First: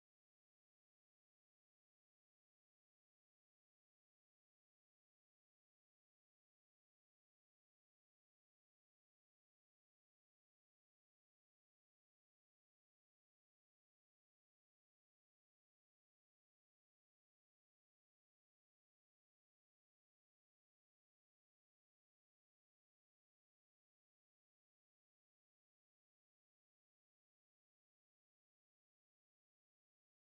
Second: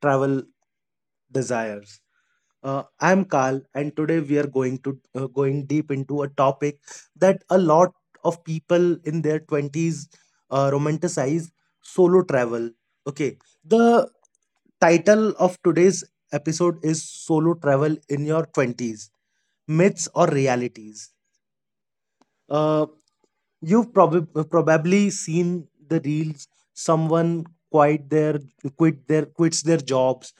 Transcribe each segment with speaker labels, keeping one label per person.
Speaker 1: Travel Desires. I'm Carl, and today we are going deep into a topic that a lot of people in their twenties romanticize: solo travel. Okay, the title of today's episode is "Solo Travel in Your Twenties: Myths or Realities." Uh, You've probably seen the reels. Someone quit their quits their jobs,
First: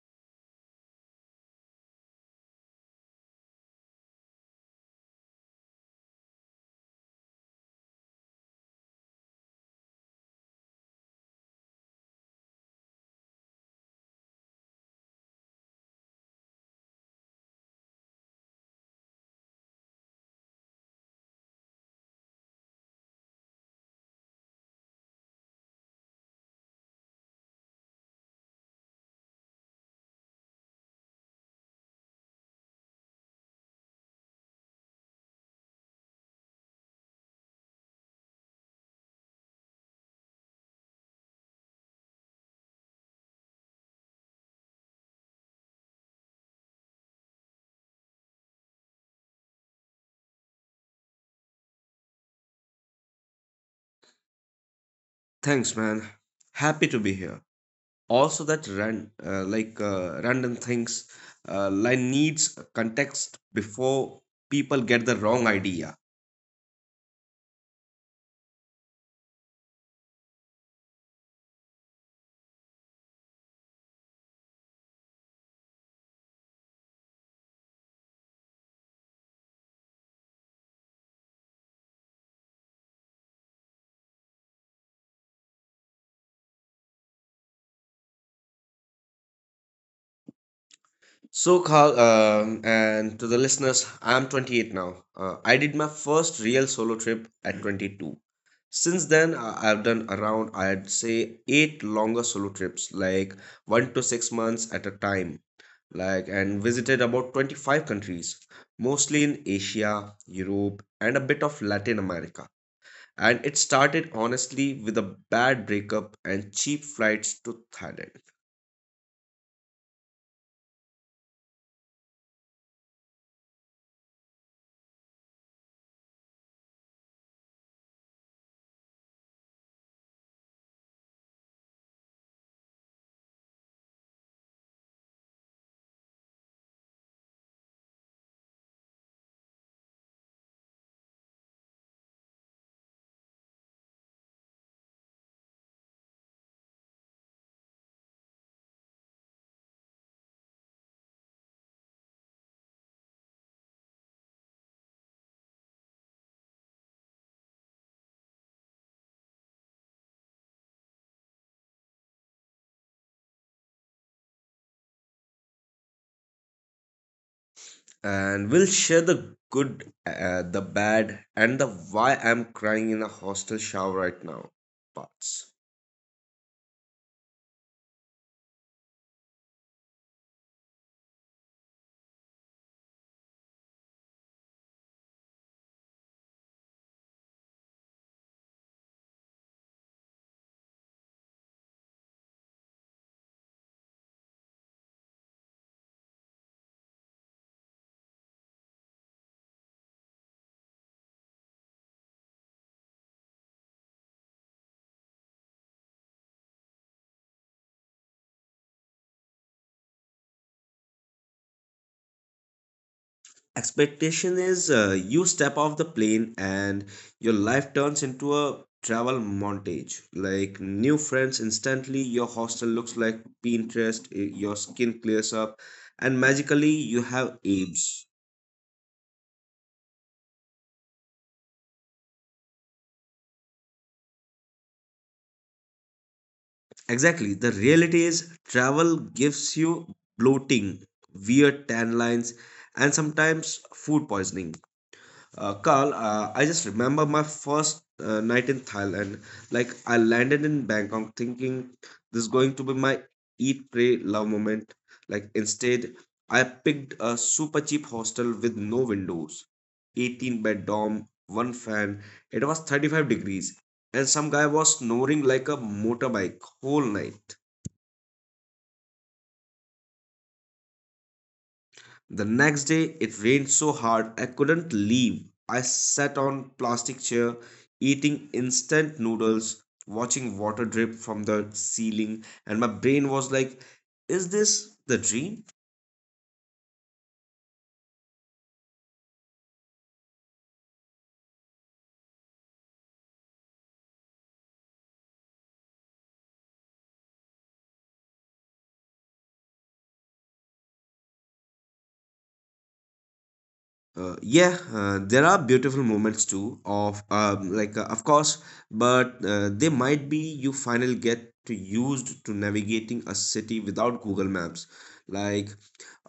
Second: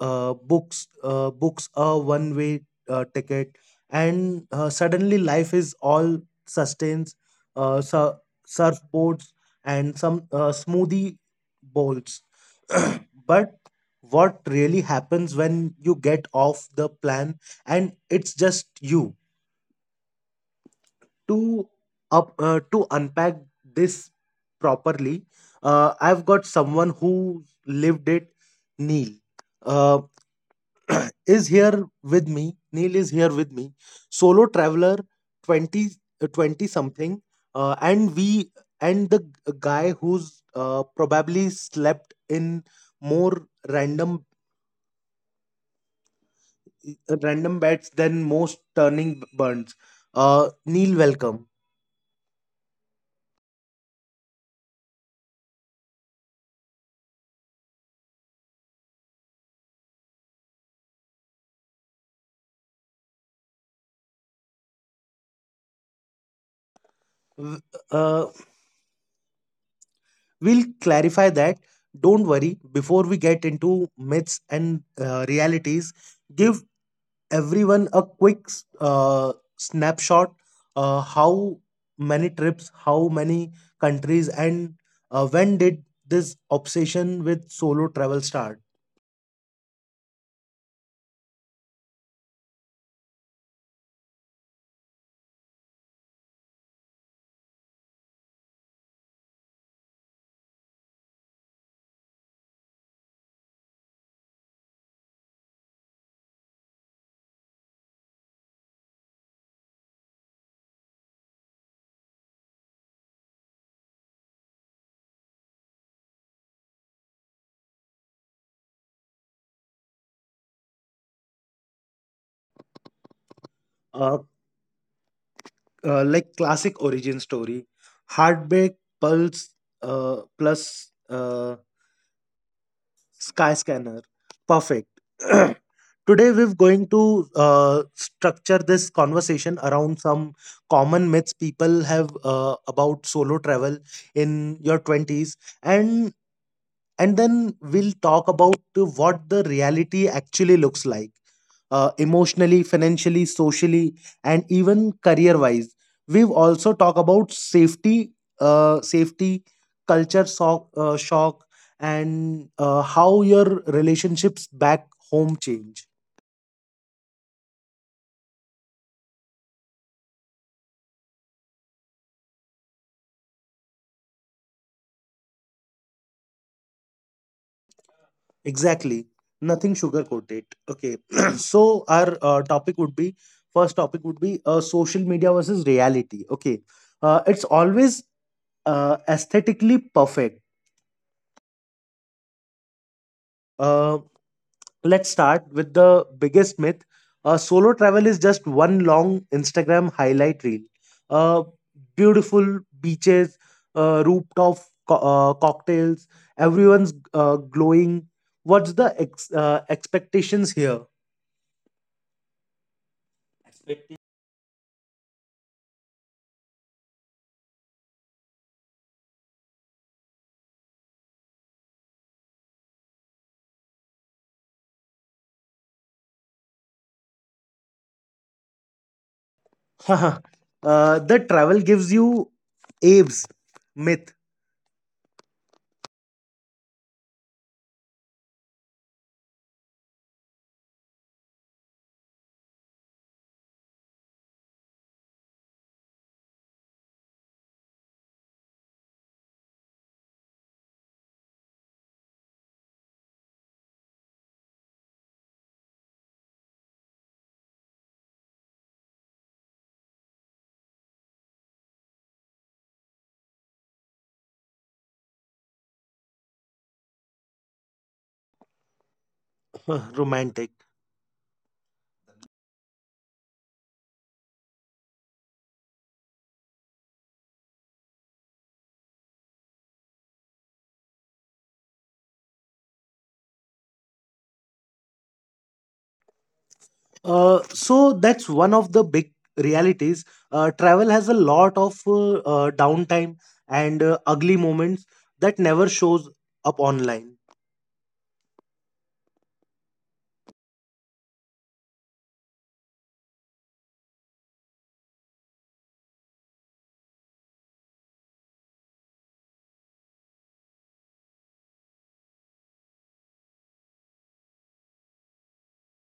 Speaker 1: books a one way ticket, and suddenly life is all sustains, uh, sur- surfboards and some smoothie bowls. But what really happens when you get off the plan and it's just you? to to unpack this properly, I've got someone who lived it neil uh, is here with me neil is here with me solo traveler, 20 uh, 20 something, uh, and we and the guy who's probably slept in more random beds than most turning burns. Neil, welcome.
Speaker 2: Thanks, man. Happy to be here. Also, that ran, like, random things, line needs context before people get the wrong idea.
Speaker 1: W- uh, We'll clarify that. Don't worry, before we get into myths and realities, give everyone a quick snapshot. How many trips, how many countries, and when did this obsession with solo travel start?
Speaker 2: So, Carl, and to the listeners, I am 28 now. I did my first real solo trip at 22. Since then, I've done around, I'd say, eight longer solo trips, like 1 to 6 months at a time. Like, and visited about 25 countries, mostly in Asia, Europe, and a bit of Latin America. And it started honestly with a bad breakup and cheap flights to Thailand.
Speaker 1: Uh, like classic origin story, heartbreak, pulse, plus Sky Scanner. Perfect. Today we're going to structure this conversation around some common myths people have about solo travel in your 20s and and then we'll talk about to what the reality actually looks like, emotionally, financially, socially, and even career wise. We've also talked about safety, uh, safety culture shock, and how your relationships back home change.
Speaker 2: And we'll share the good, the bad, and the why I'm crying in a hostel shower right now parts.
Speaker 1: Exactly. Nothing sugarcoat it. Okay. so our topic would be first topic would be social media versus reality. Okay. It's always aesthetically perfect. Uh, Let's start with the biggest myth. Solo travel is just one long Instagram highlight reel. Uh, Beautiful beaches, rooftop cocktails, everyone's glowing. What's the expectations here?
Speaker 2: Expectation is, you step off the plane and your life turns into a travel montage. Like, new friends instantly, your hostel looks like Pinterest, your skin clears up, and magically you have abs.
Speaker 1: uh, the travel gives you abs myth.
Speaker 2: Exactly. The reality is travel gives you bloating, weird tan lines, and sometimes food poisoning. Carl, I just remember my first night in Thailand. Like, I landed in Bangkok thinking this is going to be my eat, pray, love moment. Like, instead, I picked a super cheap hostel with no windows, 18 bed dorm, one fan. It was 35 degrees, and some guy was snoring like a motorbike whole night.
Speaker 1: Romantic.
Speaker 2: The next day it rained so hard I couldn't leave. I sat on plastic chair eating instant noodles, watching water drip from the ceiling, and my brain was like, is this the dream?
Speaker 1: So that's one of the big realities. Travel has a lot of downtime and ugly moments that never shows up online.
Speaker 2: Yeah, there are beautiful moments too of, like, of course, but they might be you finally get to used to navigating a city without Google Maps. Like,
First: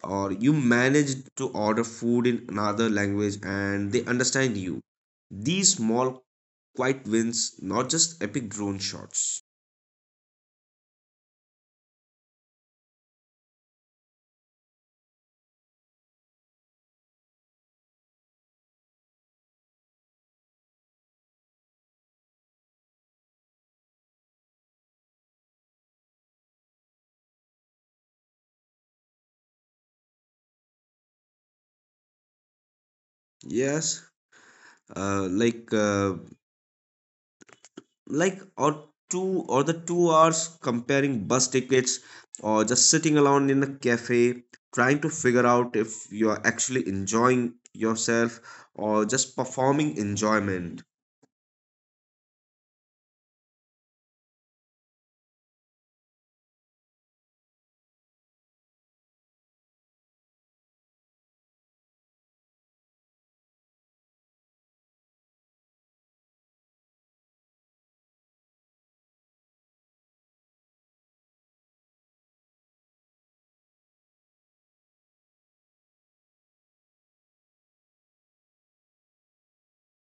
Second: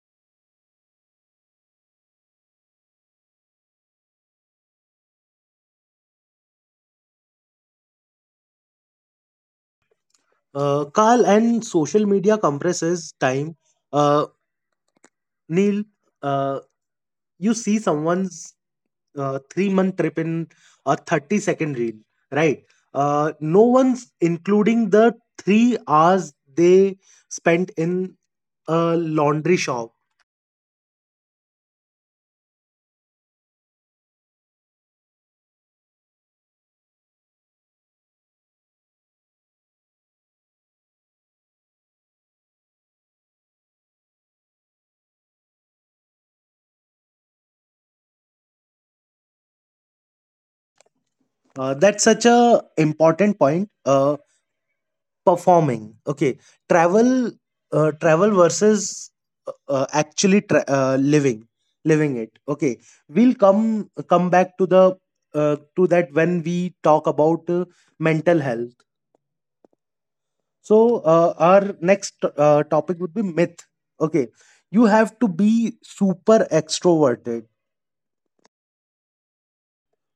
Speaker 2: or you managed to order food in another language and they understand you. These small, quiet wins, not just epic drone shots.
Speaker 1: Carl and social media compresses time. Uh, Neil, uh, you see someone's 3 month trip in a 30-second reel, right? No one's including the 3 hours they spent in a laundry shop.
Speaker 2: Yes, like, or two or the 2 hours comparing bus tickets, or just sitting alone in a cafe trying to figure out if you're actually enjoying yourself or just performing enjoyment.
Speaker 1: That's such a important point. Performing. Okay, travel, travel versus actually living it. Okay, we'll come back to the to that when we talk about mental health. Our next topic would be myth. Okay, you have to be super extroverted.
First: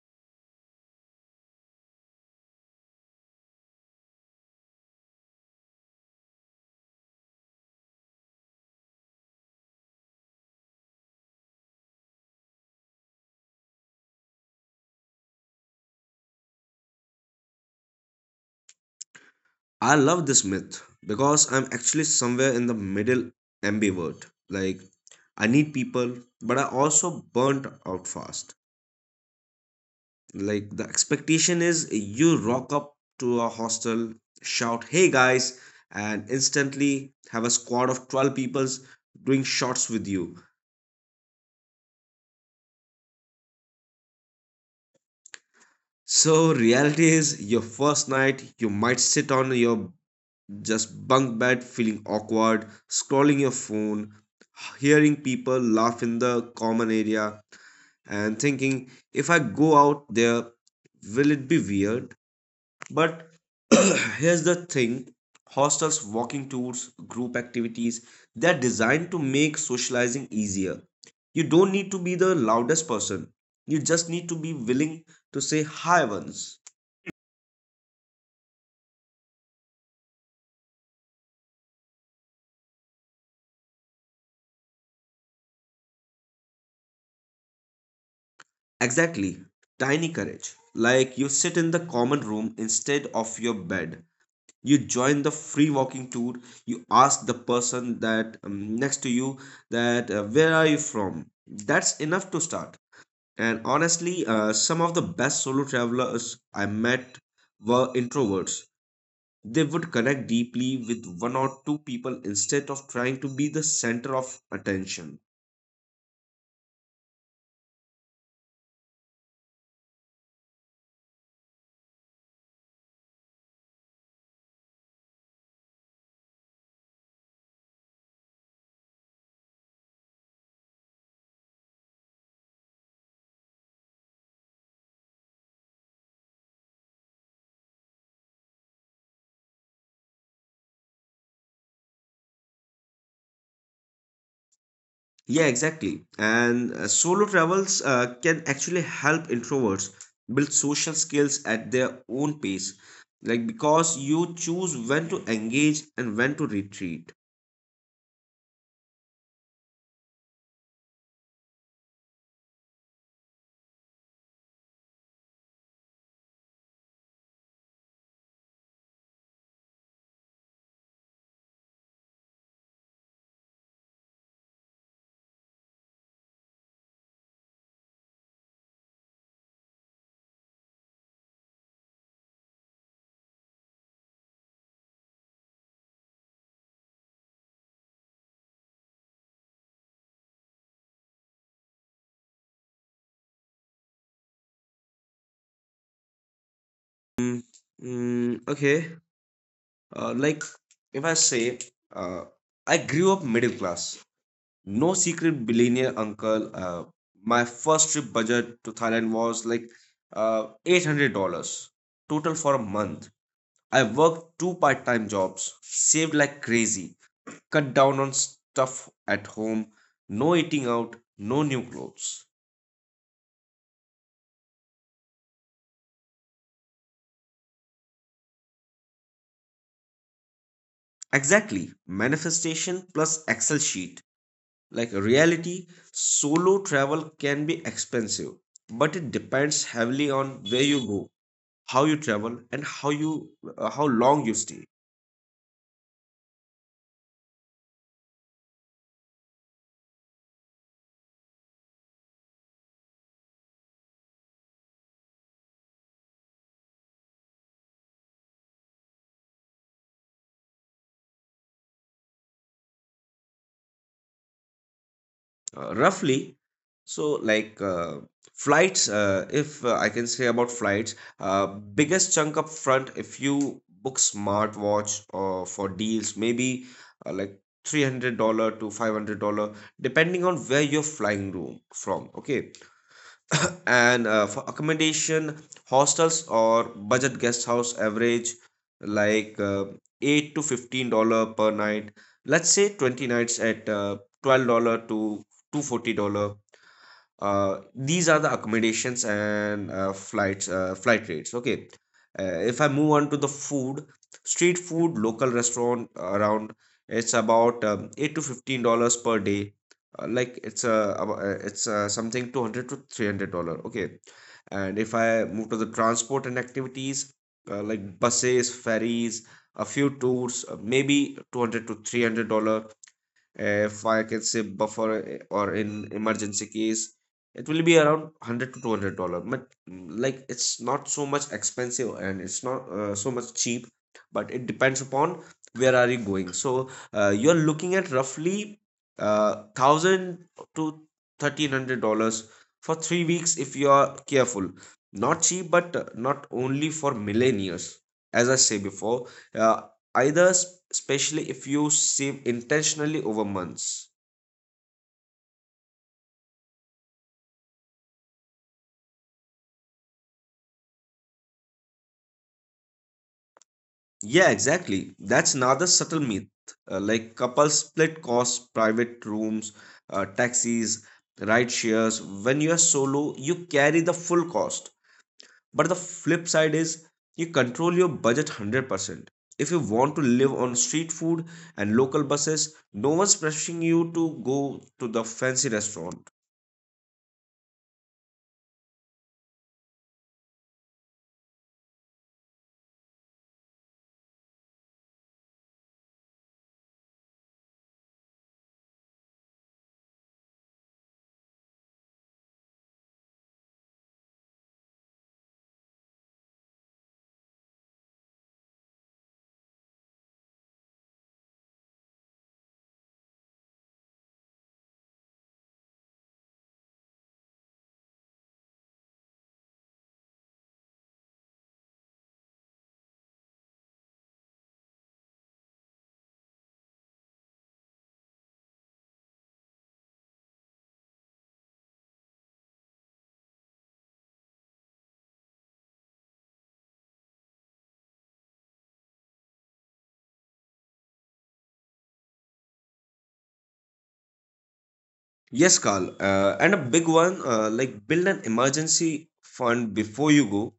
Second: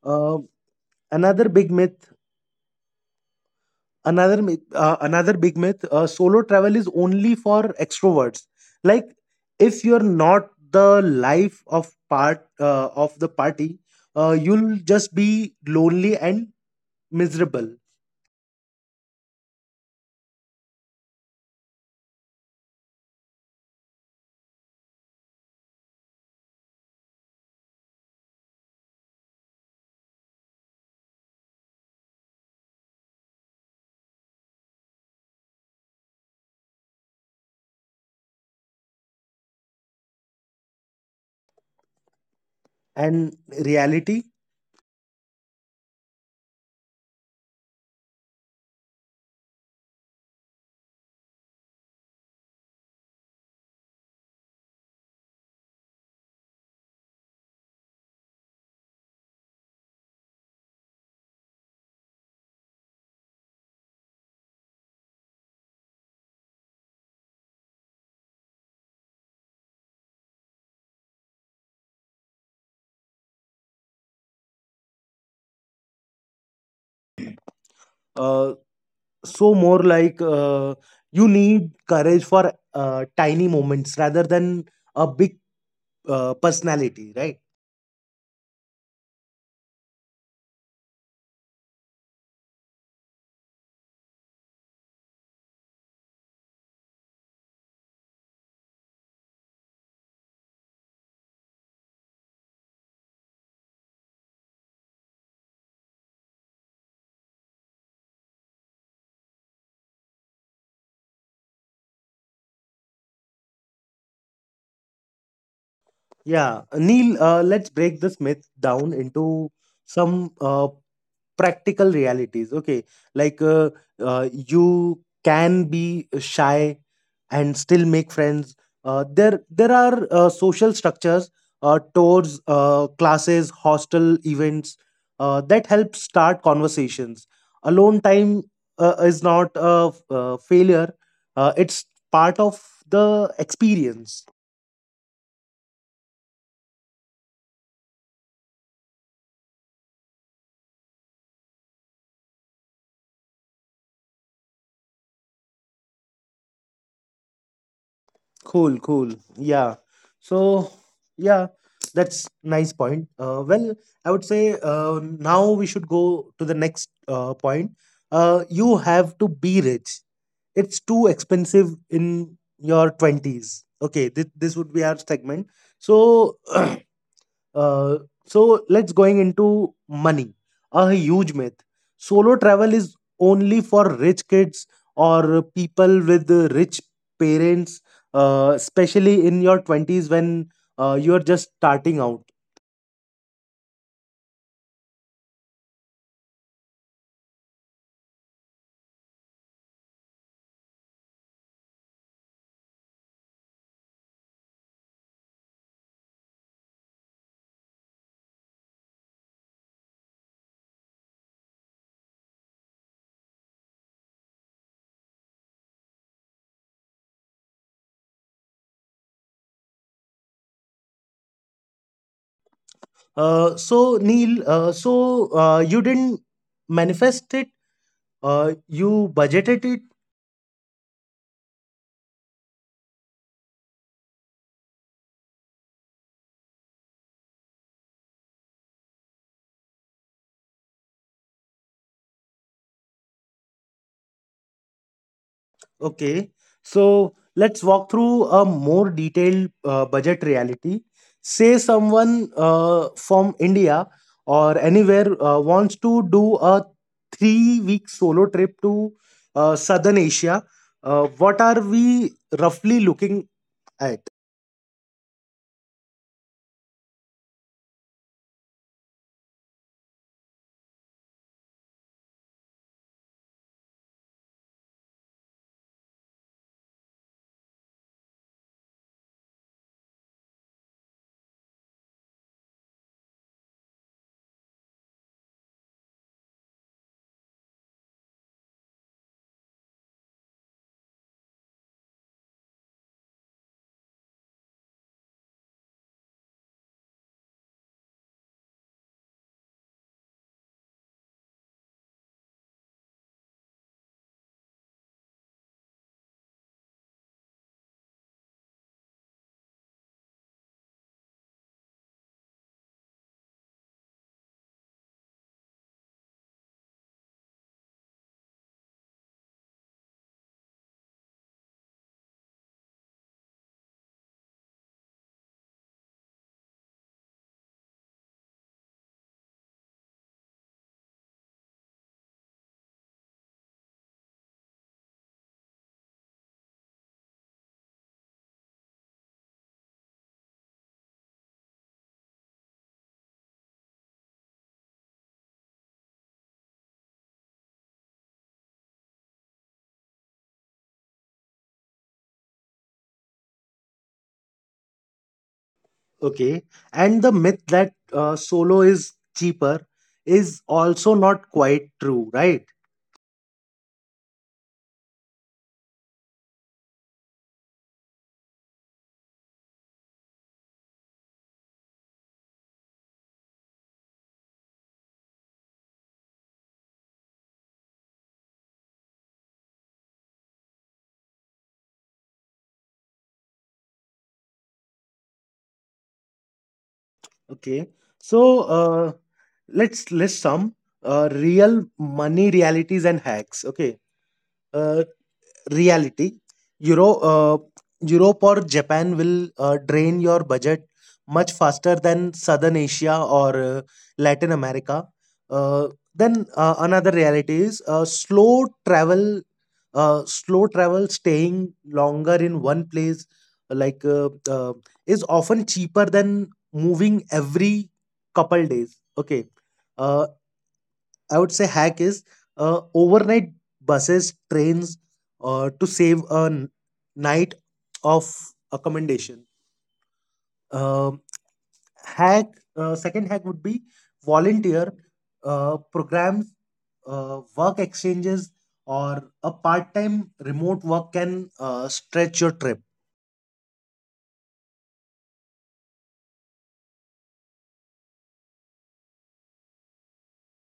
Speaker 1: Uh, another big myth, another big myth solo travel is only for extroverts. Like, if you're not the life of part of the party, you'll just be lonely and miserable.
Speaker 2: I love this myth because I'm actually somewhere in the middle, ambivert. Like, I need people, but I also burnt out fast. Like, the expectation is you rock up to a hostel, shout, hey guys, and instantly have a squad of 12 people doing shots with you.
Speaker 1: And reality,
Speaker 2: So, reality is your first night, you might sit on your just bunk bed feeling awkward, scrolling your phone, hearing people laugh in the common area, and thinking, if I go out there, will it be weird? But here's the thing. Hostels, walking tours, group activities, they're designed to make socializing easier. You don't need to be the loudest person, you just need to be willing to say hi once.
Speaker 1: uh, so more like you need courage for tiny moments rather than a big personality, right?
Speaker 2: Exactly. Tiny courage. Like, you sit in the common room instead of your bed. You join the free walking tour. You ask the person that next to you, that where are you from? That's enough to start. And honestly, some of the best solo travelers I met were introverts. They would connect deeply with one or two people instead of trying to be the center of attention.
Speaker 1: Yeah, Neil, let's break this myth down into some practical realities. Okay, like, you can be shy and still make friends. There are social structures, tours, classes, hostel events that help start conversations. Alone time is not a, a failure. It's part of the experience.
Speaker 2: Yeah, exactly. And solo travels can actually help introverts build social skills at their own pace, like, because you choose when to engage and when to retreat.
Speaker 1: Cool, cool. Yeah. So, yeah, that's nice point. Well, I would say now we should go to the next point. You have to be rich. It's too expensive in your 20s. Okay, this would be our segment. So, Uh, let's going into money, a huge myth. Solo travel is only for rich kids or people with rich parents, especially in your 20s when you are just starting out.
Speaker 2: Mm, okay, like, if I say, uh, I grew up middle class, no secret billionaire uncle. My first trip budget to Thailand was like, $800 total for a month. I worked two-part time jobs, saved like crazy, cut down on stuff at home, no eating out, no new clothes.
Speaker 1: So Neil, you didn't manifest it, you budgeted it.
Speaker 2: Exactly, manifestation plus Excel sheet. Like, reality, solo travel can be expensive, but it depends heavily on where you go, how you travel, and how long you stay.
Speaker 1: Okay, so let's walk through a more detailed budget reality. Say someone from India or anywhere wants to do a 3 week solo trip to Southern Asia. What are we roughly looking at?
Speaker 2: Roughly, so, like, flights, if, I can say about flights, uh, biggest chunk up front if you book smartwatch or for deals, maybe, like, $300 to $500, depending on where you're flying room from, okay. And for accommodation, hostels or budget guest house average, like, 8 to $15 per night. Let's say 20 nights at, $12 to 240 $40. Uh, these are the accommodations and flight rates, okay. If I move on to the food, street food, local restaurant around, it's about 8 to $15 per day. Like, it's something 200 to $300, okay. And if I move to the transport and activities, like, buses, ferries, a few tours, maybe 200 to $300. If I can say, buffer, or in emergency case, it will be around 100 to $200. But like, it's not so much expensive, and it's not, so much cheap, but it depends upon where are you going. So, you're looking at roughly, $1,000 to $1,300 for 3 weeks if you are careful. Not cheap, but, not only for millennials. As I say before, uh, especially if you save intentionally over months.
Speaker 1: Okay, and the myth that solo is cheaper is also not quite true, right?
Speaker 2: Yeah, exactly. That's another subtle myth. Like couples split costs, private rooms, taxis, ride shares. When you're solo you carry the full cost, but the flip side is you control your budget 100% if you want to live on street food and local buses. No one's pressuring you to go to the fancy restaurant.
Speaker 1: Okay. So uh, let's list some real money realities and hacks. Okay. Uh, reality euro uh, europe or Japan will drain your budget much faster than Southern Asia or Latin America. Uh, then Another reality is slow travel, staying longer in one place, like uh, uh, is often cheaper than moving every couple days. Okay, uh, I would say hack is overnight buses, trains, to save a night of accommodation. Um hack second hack would be volunteer programs, work exchanges, or a part-time remote work can stretch your trip.
Speaker 2: Yes, Carl. And a big one, like, build an emergency fund before you go.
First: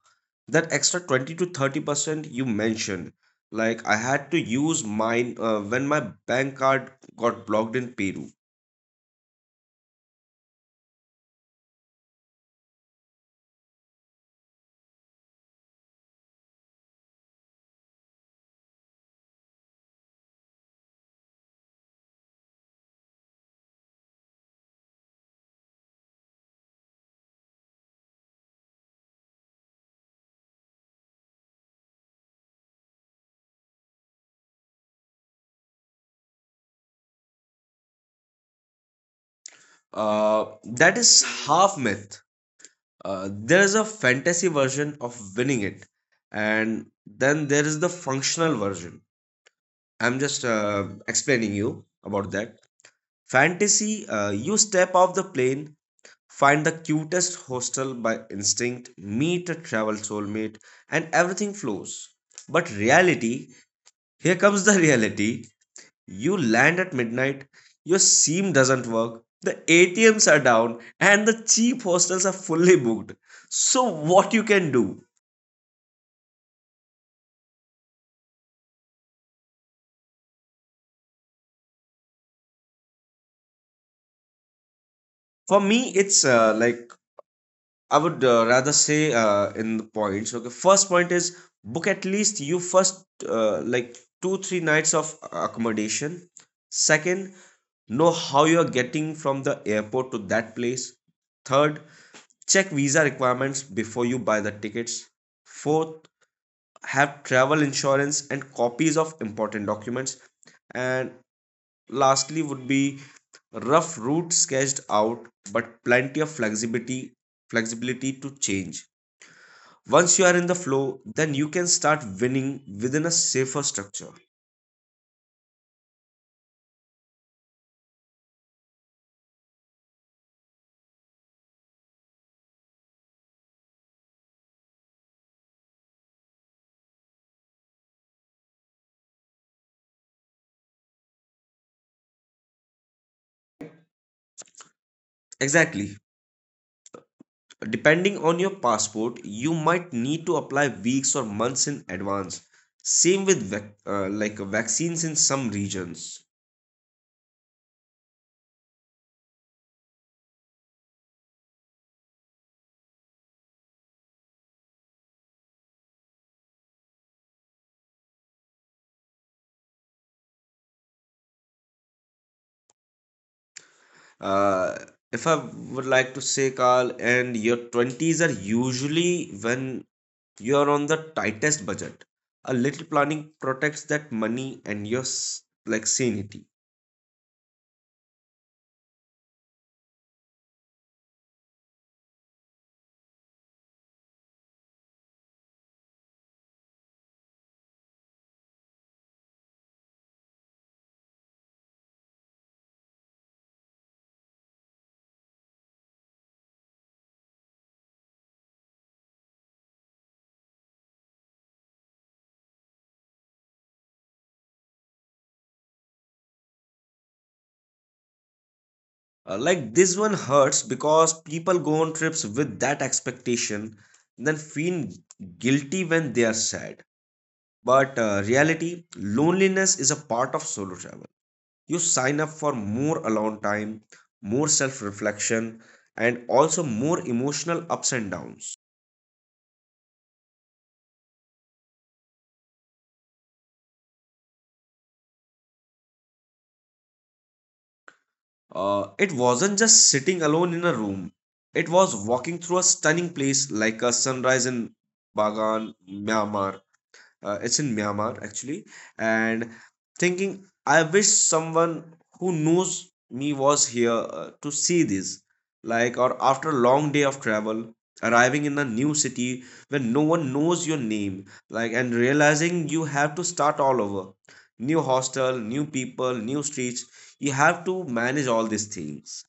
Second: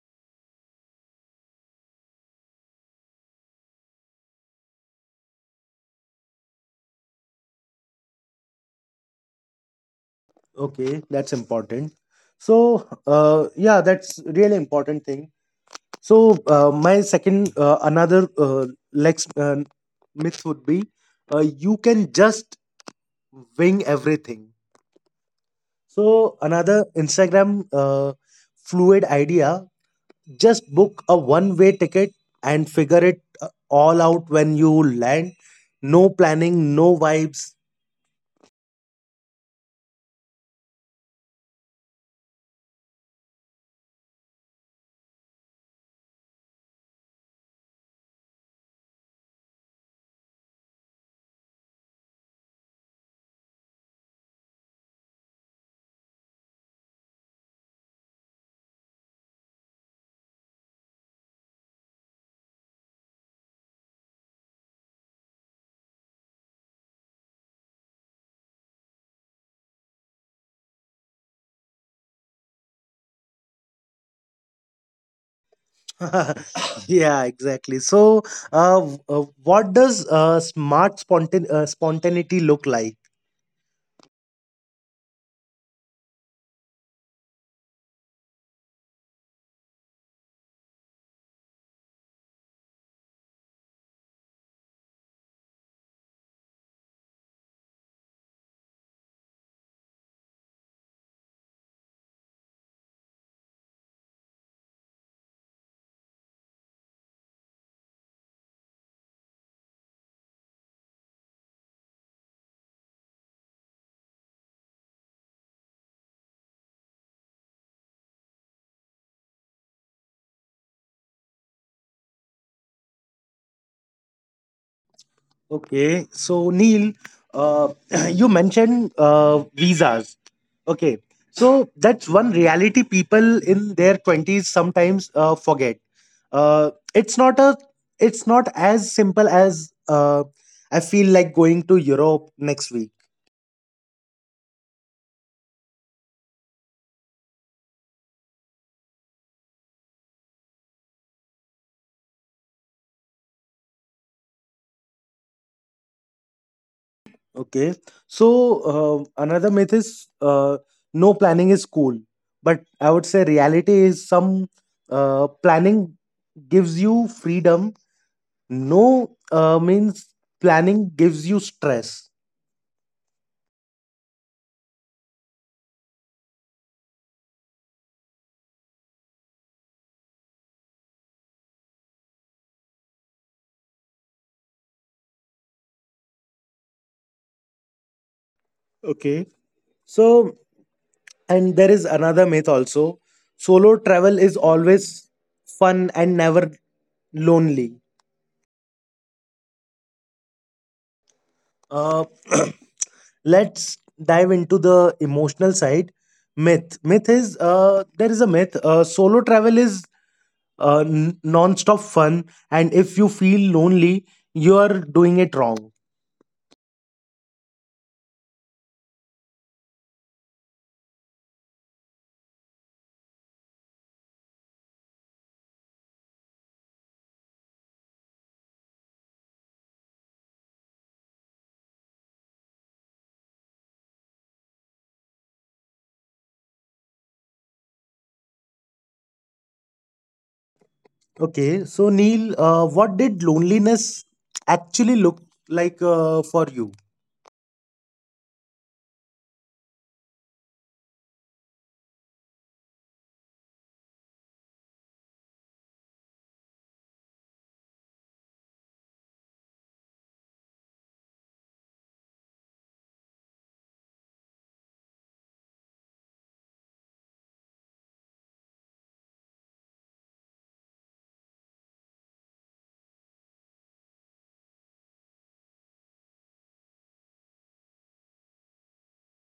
Speaker 2: That extra 20 to 30% you mentioned, like, I had to use mine when my bank card got blocked in Peru.
Speaker 1: Okay, that's important. So yeah, that's really important thing. So my second another Lex myth would be you can just wing everything. So another Instagram fluid idea: just book a one-way ticket and figure it all out when you land. No planning, no vibes.
Speaker 2: Uh, that is half myth. There is a fantasy version of winning it, and then there is the functional version. I'm just explaining you about that. Fantasy, you step off the plane. Find the cutest hostel by instinct, meet a travel soulmate, and everything flows. But reality, here comes the reality. You land at midnight, your SIM doesn't work, the ATMs are down, and the cheap hostels are fully booked. So, what you can do?
Speaker 1: Yeah, exactly. So, what does smart spontaneity look like?
Speaker 2: For me, it's, like, I would, rather say, in the points. Okay, first point is, book at least you first, like, 2-3 nights of accommodation. Second, know how you're getting from the airport to that place. Third, check visa requirements before you buy the tickets. Fourth, have travel insurance and copies of important documents. And lastly, would be rough route sketched out, but plenty of flexibility to change. Once you are in the flow, then you can start winning within a safer structure.
Speaker 1: Okay, so Neil, uh, you mentioned visas. Okay, so that's one reality people in their twenties sometimes forget. It's not a, it's not as simple as I feel like going to Europe next week.
Speaker 2: Exactly. Depending on your passport, you might need to apply weeks or months in advance. Same with like, vaccines in some regions.
Speaker 1: Okay, so another myth is no planning is cool, but I would say reality is some planning gives you freedom. No means planning gives you stress.
Speaker 2: Uh, if I would like to say, Carl, and your 20s are usually when you are on the tightest budget. A little planning protects that money and your like, sanity.
Speaker 1: Okay, so, and there is another myth also: solo travel is always fun and never lonely. uh, let's dive into the emotional side. Myth myth is there is a myth solo travel is non-stop fun, and if you feel lonely, you are doing it wrong.
Speaker 2: Like this one hurts because people go on trips with that expectation, then feel guilty when they are sad. But, reality, loneliness is a part of solo travel. You sign up for more alone time, more self reflection, and also more emotional ups and downs.
Speaker 1: Okay, so Neil, what did loneliness actually look like for you?
Speaker 2: It wasn't just sitting alone in a room, it was walking through a stunning place like a sunrise in Bagan, Myanmar. It's in Myanmar actually, and thinking, I wish someone who knows me was here, to see this. Like, or after a long day of travel, arriving in a new city when no one knows your name, like, and realizing you have to start all over. New hostel, new people, new streets. You have to manage all these things.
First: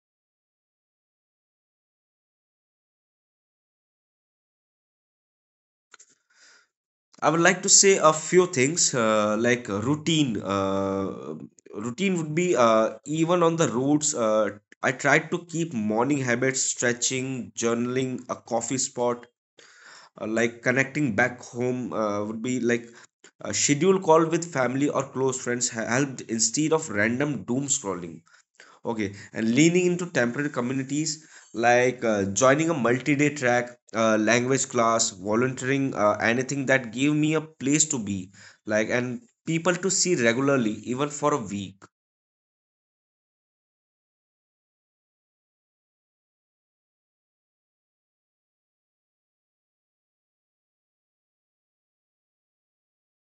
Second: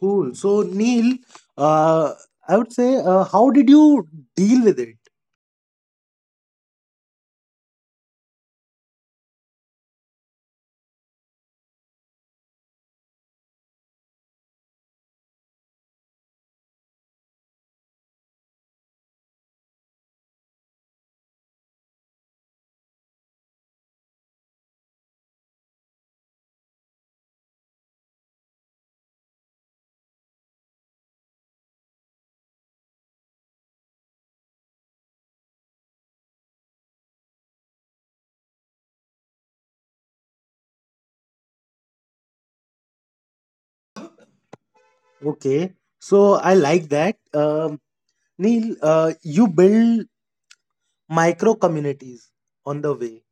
Speaker 1: Cool. So Neil, uh, I would say, how did you deal with it?
Speaker 2: I would like to say a few things, like, routine. Routine would be, even on the roads. I tried to keep morning habits, stretching, journaling, a coffee spot, like, connecting back home, would be like a schedule call with family or close friends helped instead of random doom scrolling. Okay, and leaning into temporary communities, like, joining a multi-day track, language class, volunteering, anything that gave me a place to be, like, and people to see regularly, even for a week.
Speaker 1: Okay, so I like that. Neil, you build micro communities on the way.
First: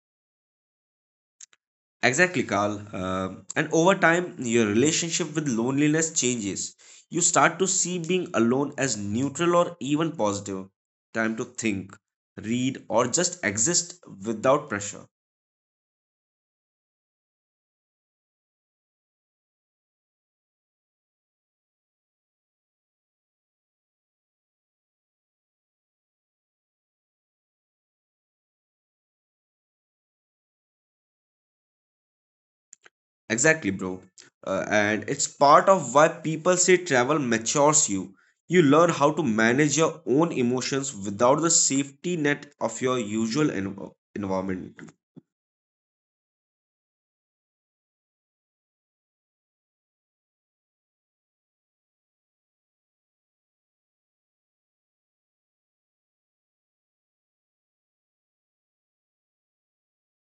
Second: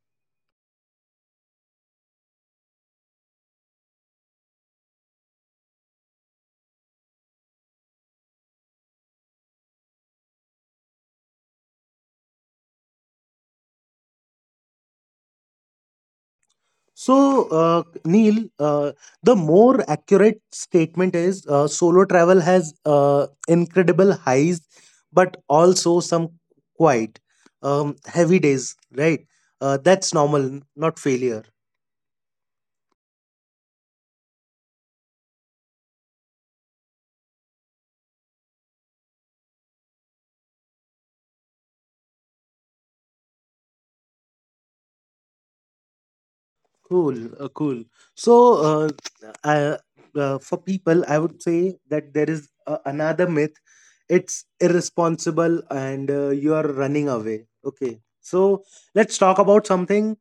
Speaker 2: Exactly, Carl. And over time, your relationship with loneliness changes. You start to see being alone as neutral or even positive. Time to think, read, or just exist without pressure.
Speaker 1: So, Neil, the more accurate statement is solo travel has incredible highs, but also some quite heavy days, right? That's normal, not failure.
Speaker 2: Exactly, bro. And it's part of why people say travel matures you. You learn how to manage your own emotions without the safety net of your usual environment.
Speaker 1: Cool, cool. So, I, for people, I would say that there is another myth. It's irresponsible and you are running away. Okay. So, let's talk about something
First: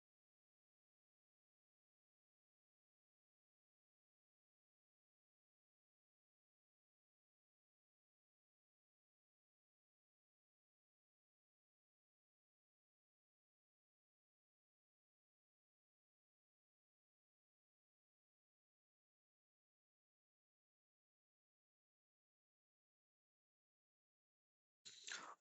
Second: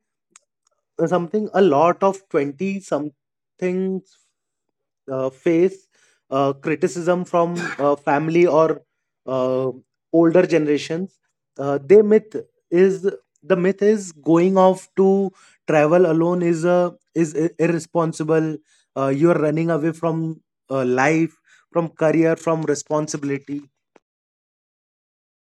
Speaker 1: something a lot of 20 something face criticism from family or uh, older generations. Uh, their myth is the myth is going off to travel alone is a is irresponsible, you're running away from life, from career, from responsibility.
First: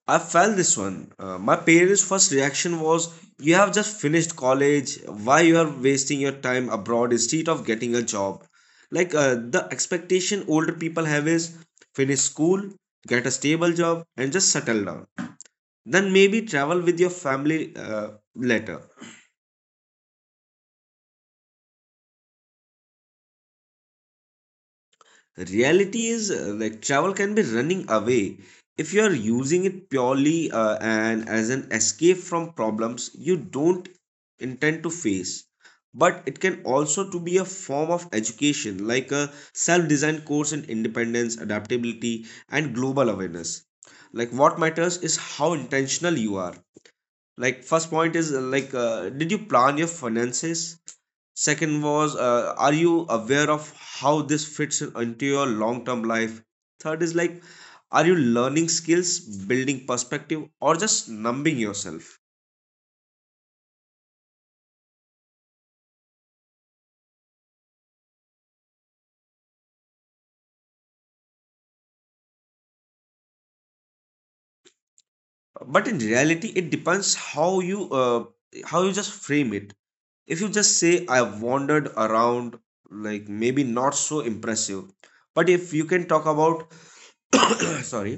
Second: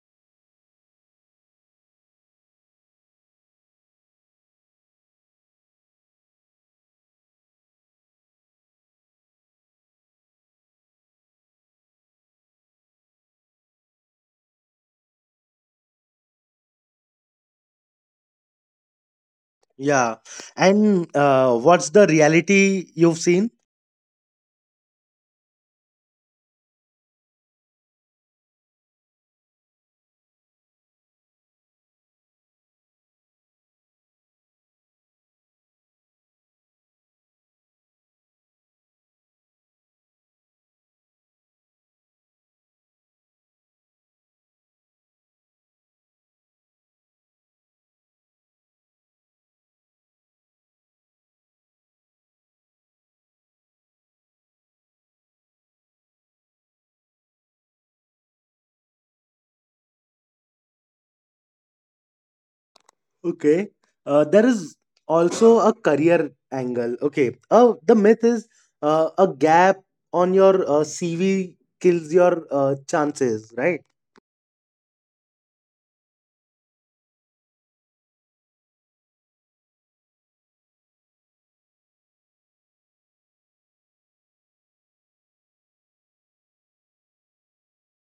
Speaker 2: I felt this one. My parents' first reaction was, "You have just finished college. Why you are wasting your time abroad instead of getting a job?" The expectation older people have is, finish school, get a stable job, and just settle down, then maybe travel with your family later.
Speaker 1: Yeah, and what's the reality you've seen?
Speaker 2: Reality is like travel can be running away if you are using it purely and as an escape from problems you don't intend to face. But it can also to be a form of education, like a self-designed course in independence, adaptability, and global awareness. Like, what matters is how intentional you are. Like, first point is did you plan your finances? Second was, are you aware of how this fits into your long term life? Third is like, are you learning skills, building perspective, or just numbing yourself?
Speaker 1: Okay. There is also a career angle. Okay. The myth is a gap on your CV kills your chances, right?
Speaker 2: But in reality, it depends how you just frame it. If you just say, "I wandered around," like, maybe not so impressive. But if you can talk about sorry,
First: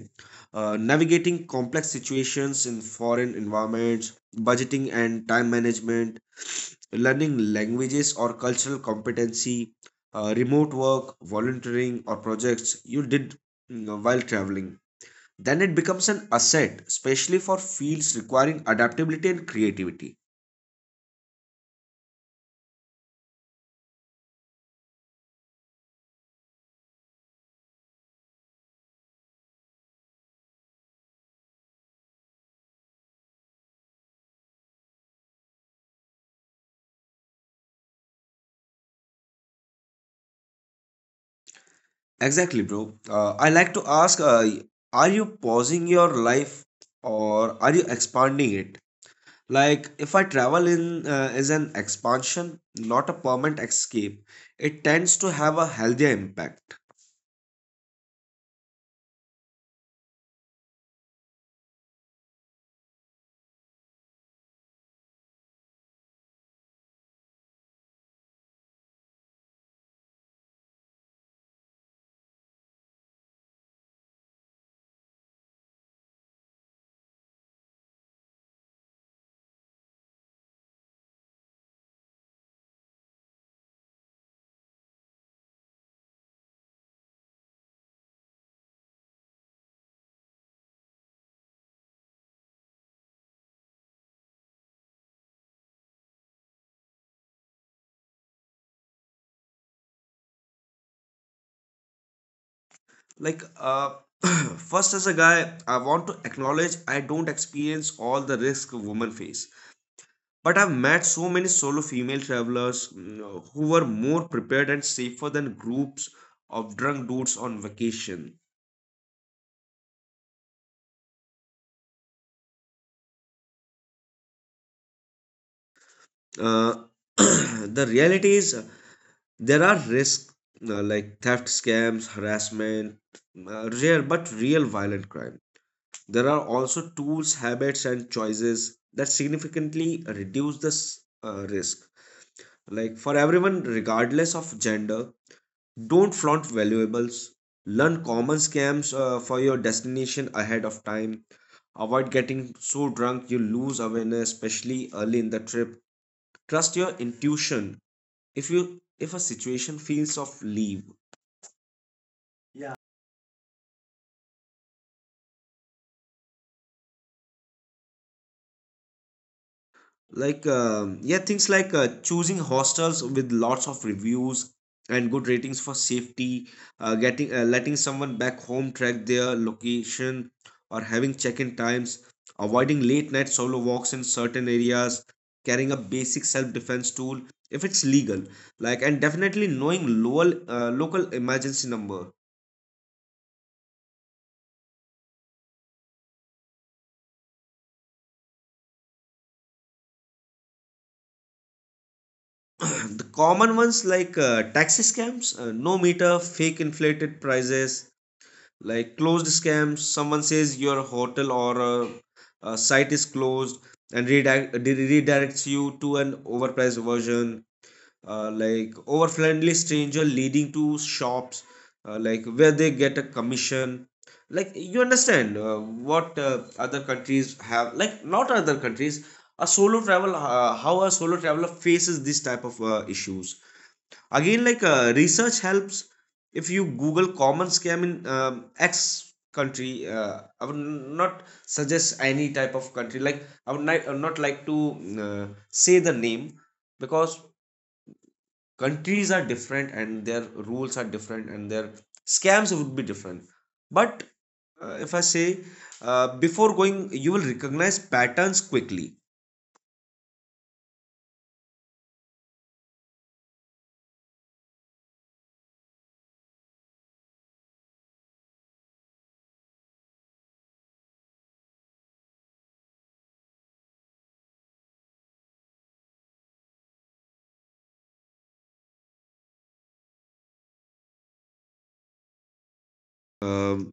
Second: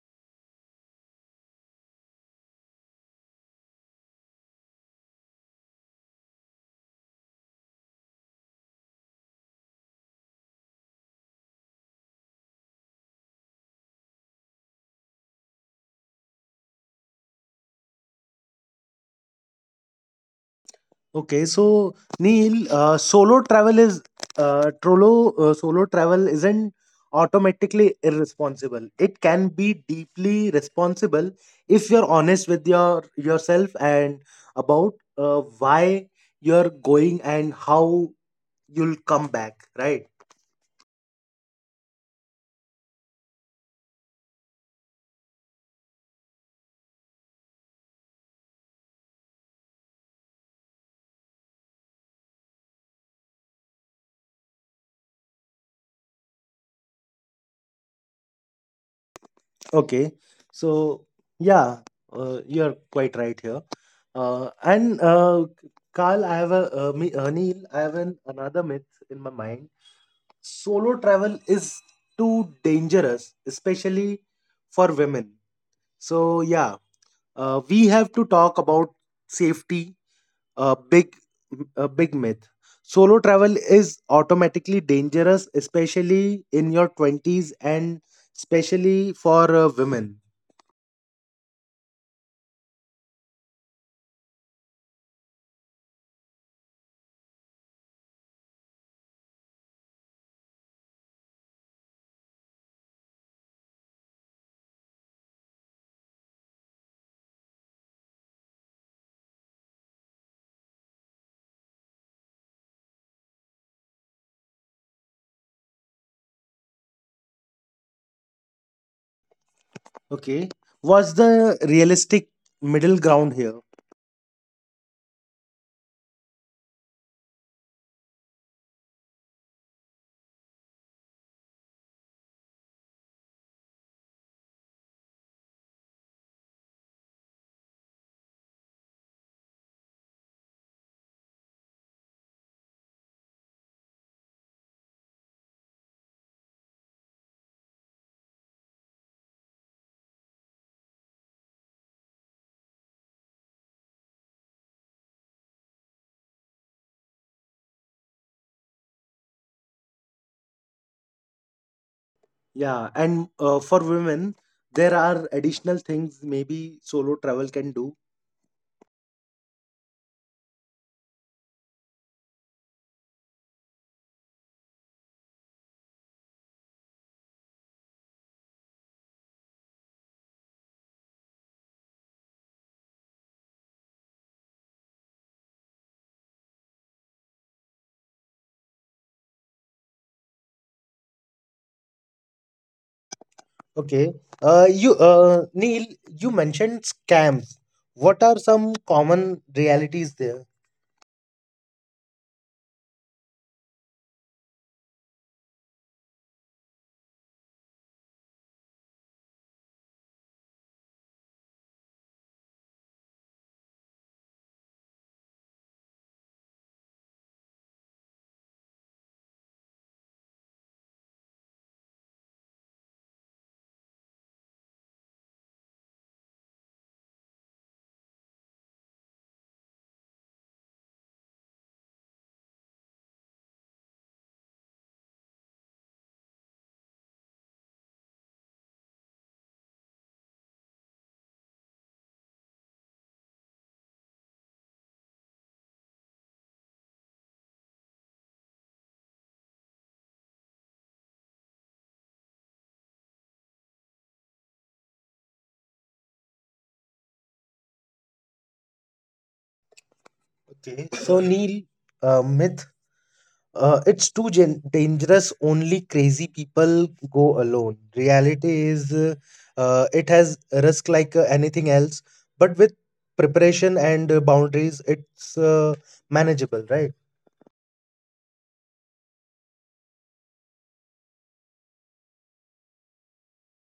Speaker 2: navigating complex situations in foreign environments, budgeting and time management, learning languages or cultural competency, remote work, volunteering, or projects you did while traveling, then it becomes an asset, especially for fields requiring adaptability and creativity.
Speaker 1: Okay. So, Neil, solo travel isn't automatically irresponsible. It can be deeply responsible if you're honest with yourself and about why you're going and how you'll come back, right?
Speaker 2: Exactly, bro. I like to ask, are you pausing your life or are you expanding it? Like, if I travel in is an expansion, not a permanent escape, it tends to have a healthier impact.
Speaker 1: Okay. So, yeah, you're quite right here. And Carl, I have a me, Neil, I have an, another myth in my mind. Solo travel is too dangerous, especially for women. So, yeah, we have to talk about safety, a big, a big myth. Solo travel is automatically dangerous, especially in your 20s, and especially for women.
Speaker 2: Like first, as a guy, I want to acknowledge I don't experience all the risk women face. But I've met so many solo female travelers who were more prepared and safer than groups of drunk dudes on vacation.
Speaker 1: Okay. What's the realistic middle ground here?
Speaker 2: Uh, the reality is, there are risks, like theft, scams, harassment, rare but real violent crime. There are also tools, habits, and choices that significantly reduce this risk. Like, for everyone, regardless of gender, don't flaunt valuables. Learn common scams for your destination ahead of time. Avoid getting so drunk you lose awareness, especially early in the trip. Trust your intuition. If a situation feels of, leave.
Speaker 1: Yeah, and for women, there are additional things maybe solo travel can do.
Speaker 2: Like yeah, things like choosing hostels with lots of reviews and good ratings for safety, getting letting someone back home track their location, or having check-in times, avoiding late night solo walks in certain areas, carrying a basic self-defense tool if it's legal, like, and definitely knowing local emergency number.
Speaker 1: Okay. Neil, you mentioned scams. What are some common realities there?
Speaker 2: The common ones, like taxi scams, no meter, fake inflated prices, like closed scams, someone says your hotel or a site is closed and redirects you to an overpriced version, like over friendly stranger leading to shops, like, where they get a commission. Like, you understand what other countries have, like, not other countries, a solo travel, how a solo traveler faces this type of issues. Again, like, research helps. If you google common scam in x country, I would not suggest any type of country, like I would not like to say the name, because countries are different and their rules are different and their scams would be different. But if I say, before going you will recognize patterns quickly.
Speaker 1: Okay. So, Neil, myth. It's too dangerous. Only crazy people go alone. Reality is, it has risk like anything else, but with preparation and boundaries, it's manageable, right?
Speaker 2: Um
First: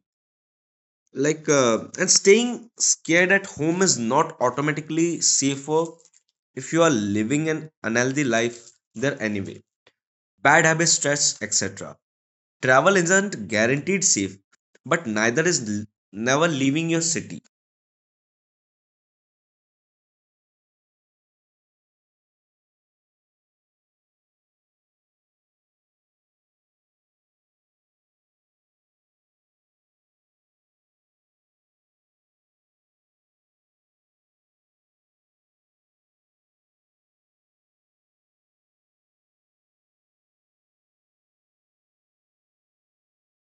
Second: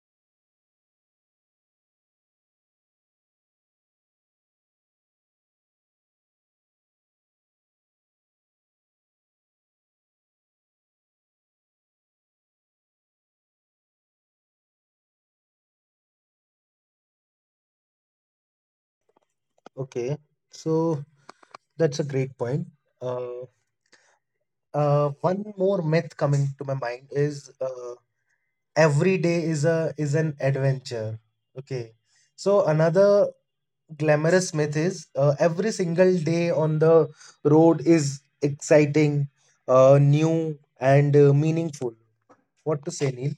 Speaker 2: like and staying scared at home is not automatically safer if you are living an unhealthy life there anyway, bad habits, stress, etc. Travel isn't guaranteed safe, but neither is never leaving your city.
Speaker 1: Okay, so that's a great point. Uh, One more myth coming to my mind is every day is a is an adventure. Okay, so another glamorous myth is every single day on the road is exciting, new, and meaningful. What to say, Neil?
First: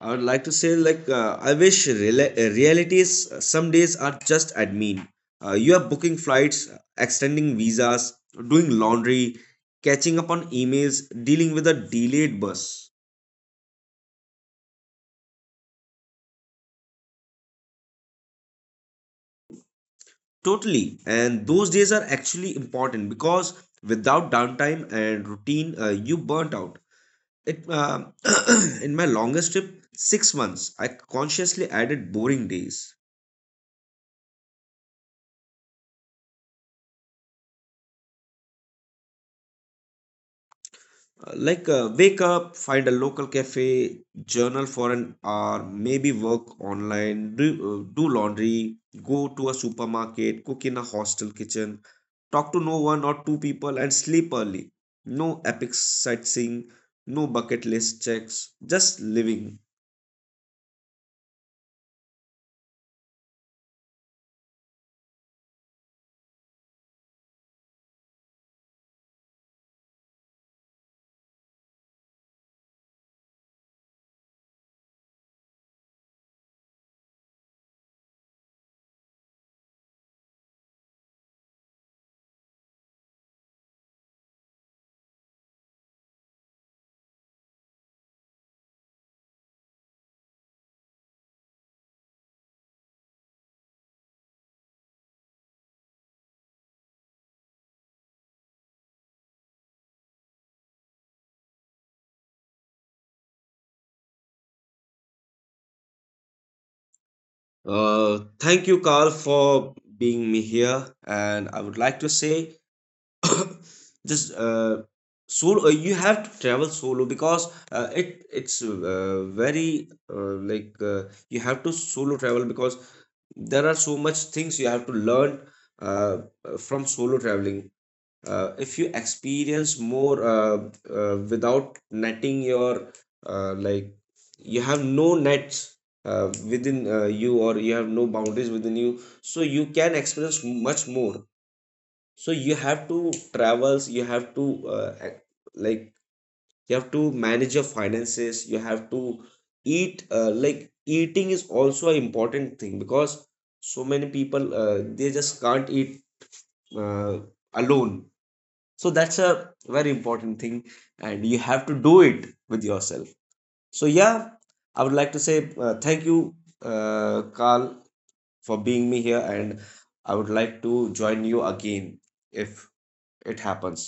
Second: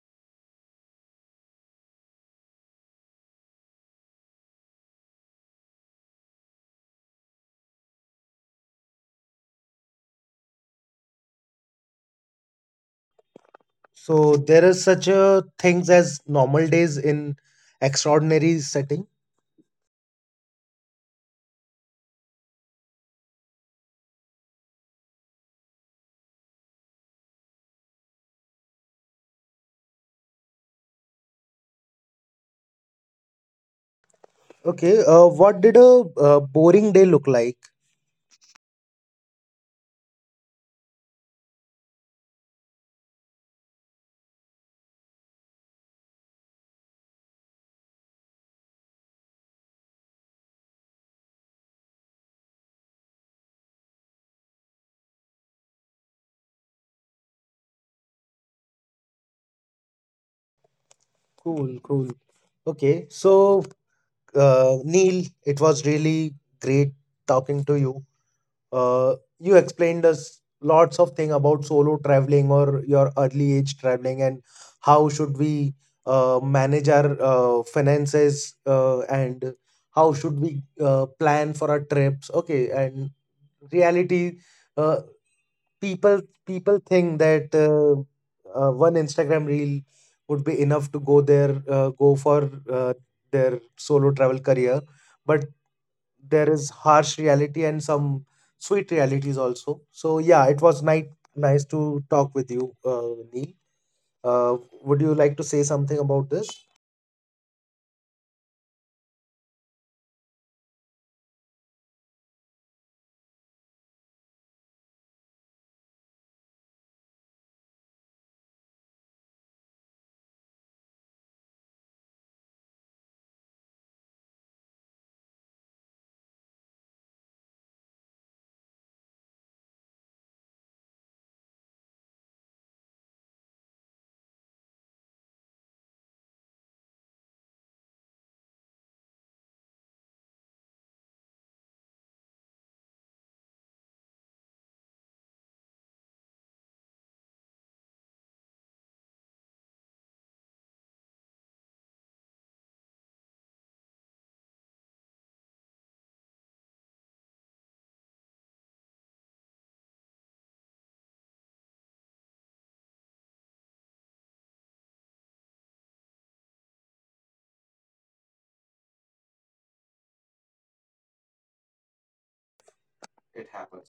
Speaker 2: I would like to say, like realities, some days are just admin. You are booking flights, extending visas, doing laundry, catching up on emails, dealing with a delayed bus.
Speaker 1: So there are such things as normal days in extraordinary setting.
Speaker 2: Totally. And those days are actually important because without downtime and routine, you burnt out. It in my longest trip, 6 months, I consciously added boring days.
Speaker 1: Okay, what did a boring day look like?
Speaker 2: Wake up, find a local cafe, journal for an hour, maybe work online, do laundry, go to a supermarket, cook in a hostel kitchen, talk to no one or two people, and sleep early. No epic sightseeing, no bucket list checks, just living.
Speaker 1: Cool, cool. Okay, so Neil, it was really great talking to you. You explained us lots of thing about solo traveling or your early age traveling, and how should we manage our finances, and how should we plan for our trips. Okay, and reality, uh, people think that one Instagram reel would be enough to go there, go for their solo travel career, but there is harsh reality and some sweet realities also. So yeah, it was nice to talk with you, Neil. Uh, would you like to say something about this?
Speaker 2: Thank you, Carl, for being me here. And I would like to say, just solo. You have to travel solo because it it's very like you have to solo travel because there are so much things you have to learn uh, from solo traveling. If you experience more without netting your, uh, like you have no nets within you, or you have no boundaries within you, so you can experience much more. So you have to travels, you have to like you have to manage your finances, you have to eat, eating is also an important thing because so many people, they just can't eat uh, alone, so that's a very important thing, and you have to do it with yourself. So yeah, I would like to say thank you, Carl, for being me here, and I would like to join you again if it
Speaker 1: It happens.
Speaker 2: happens.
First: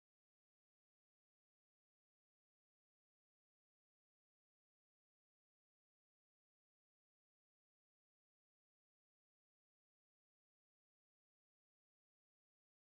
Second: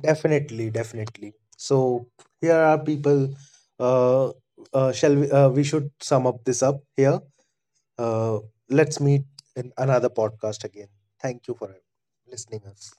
Speaker 1: Definitely, definitely. So here are people. Uh, we should sum up this up here. Uh, let's meet in another podcast again. Thank you for listening us.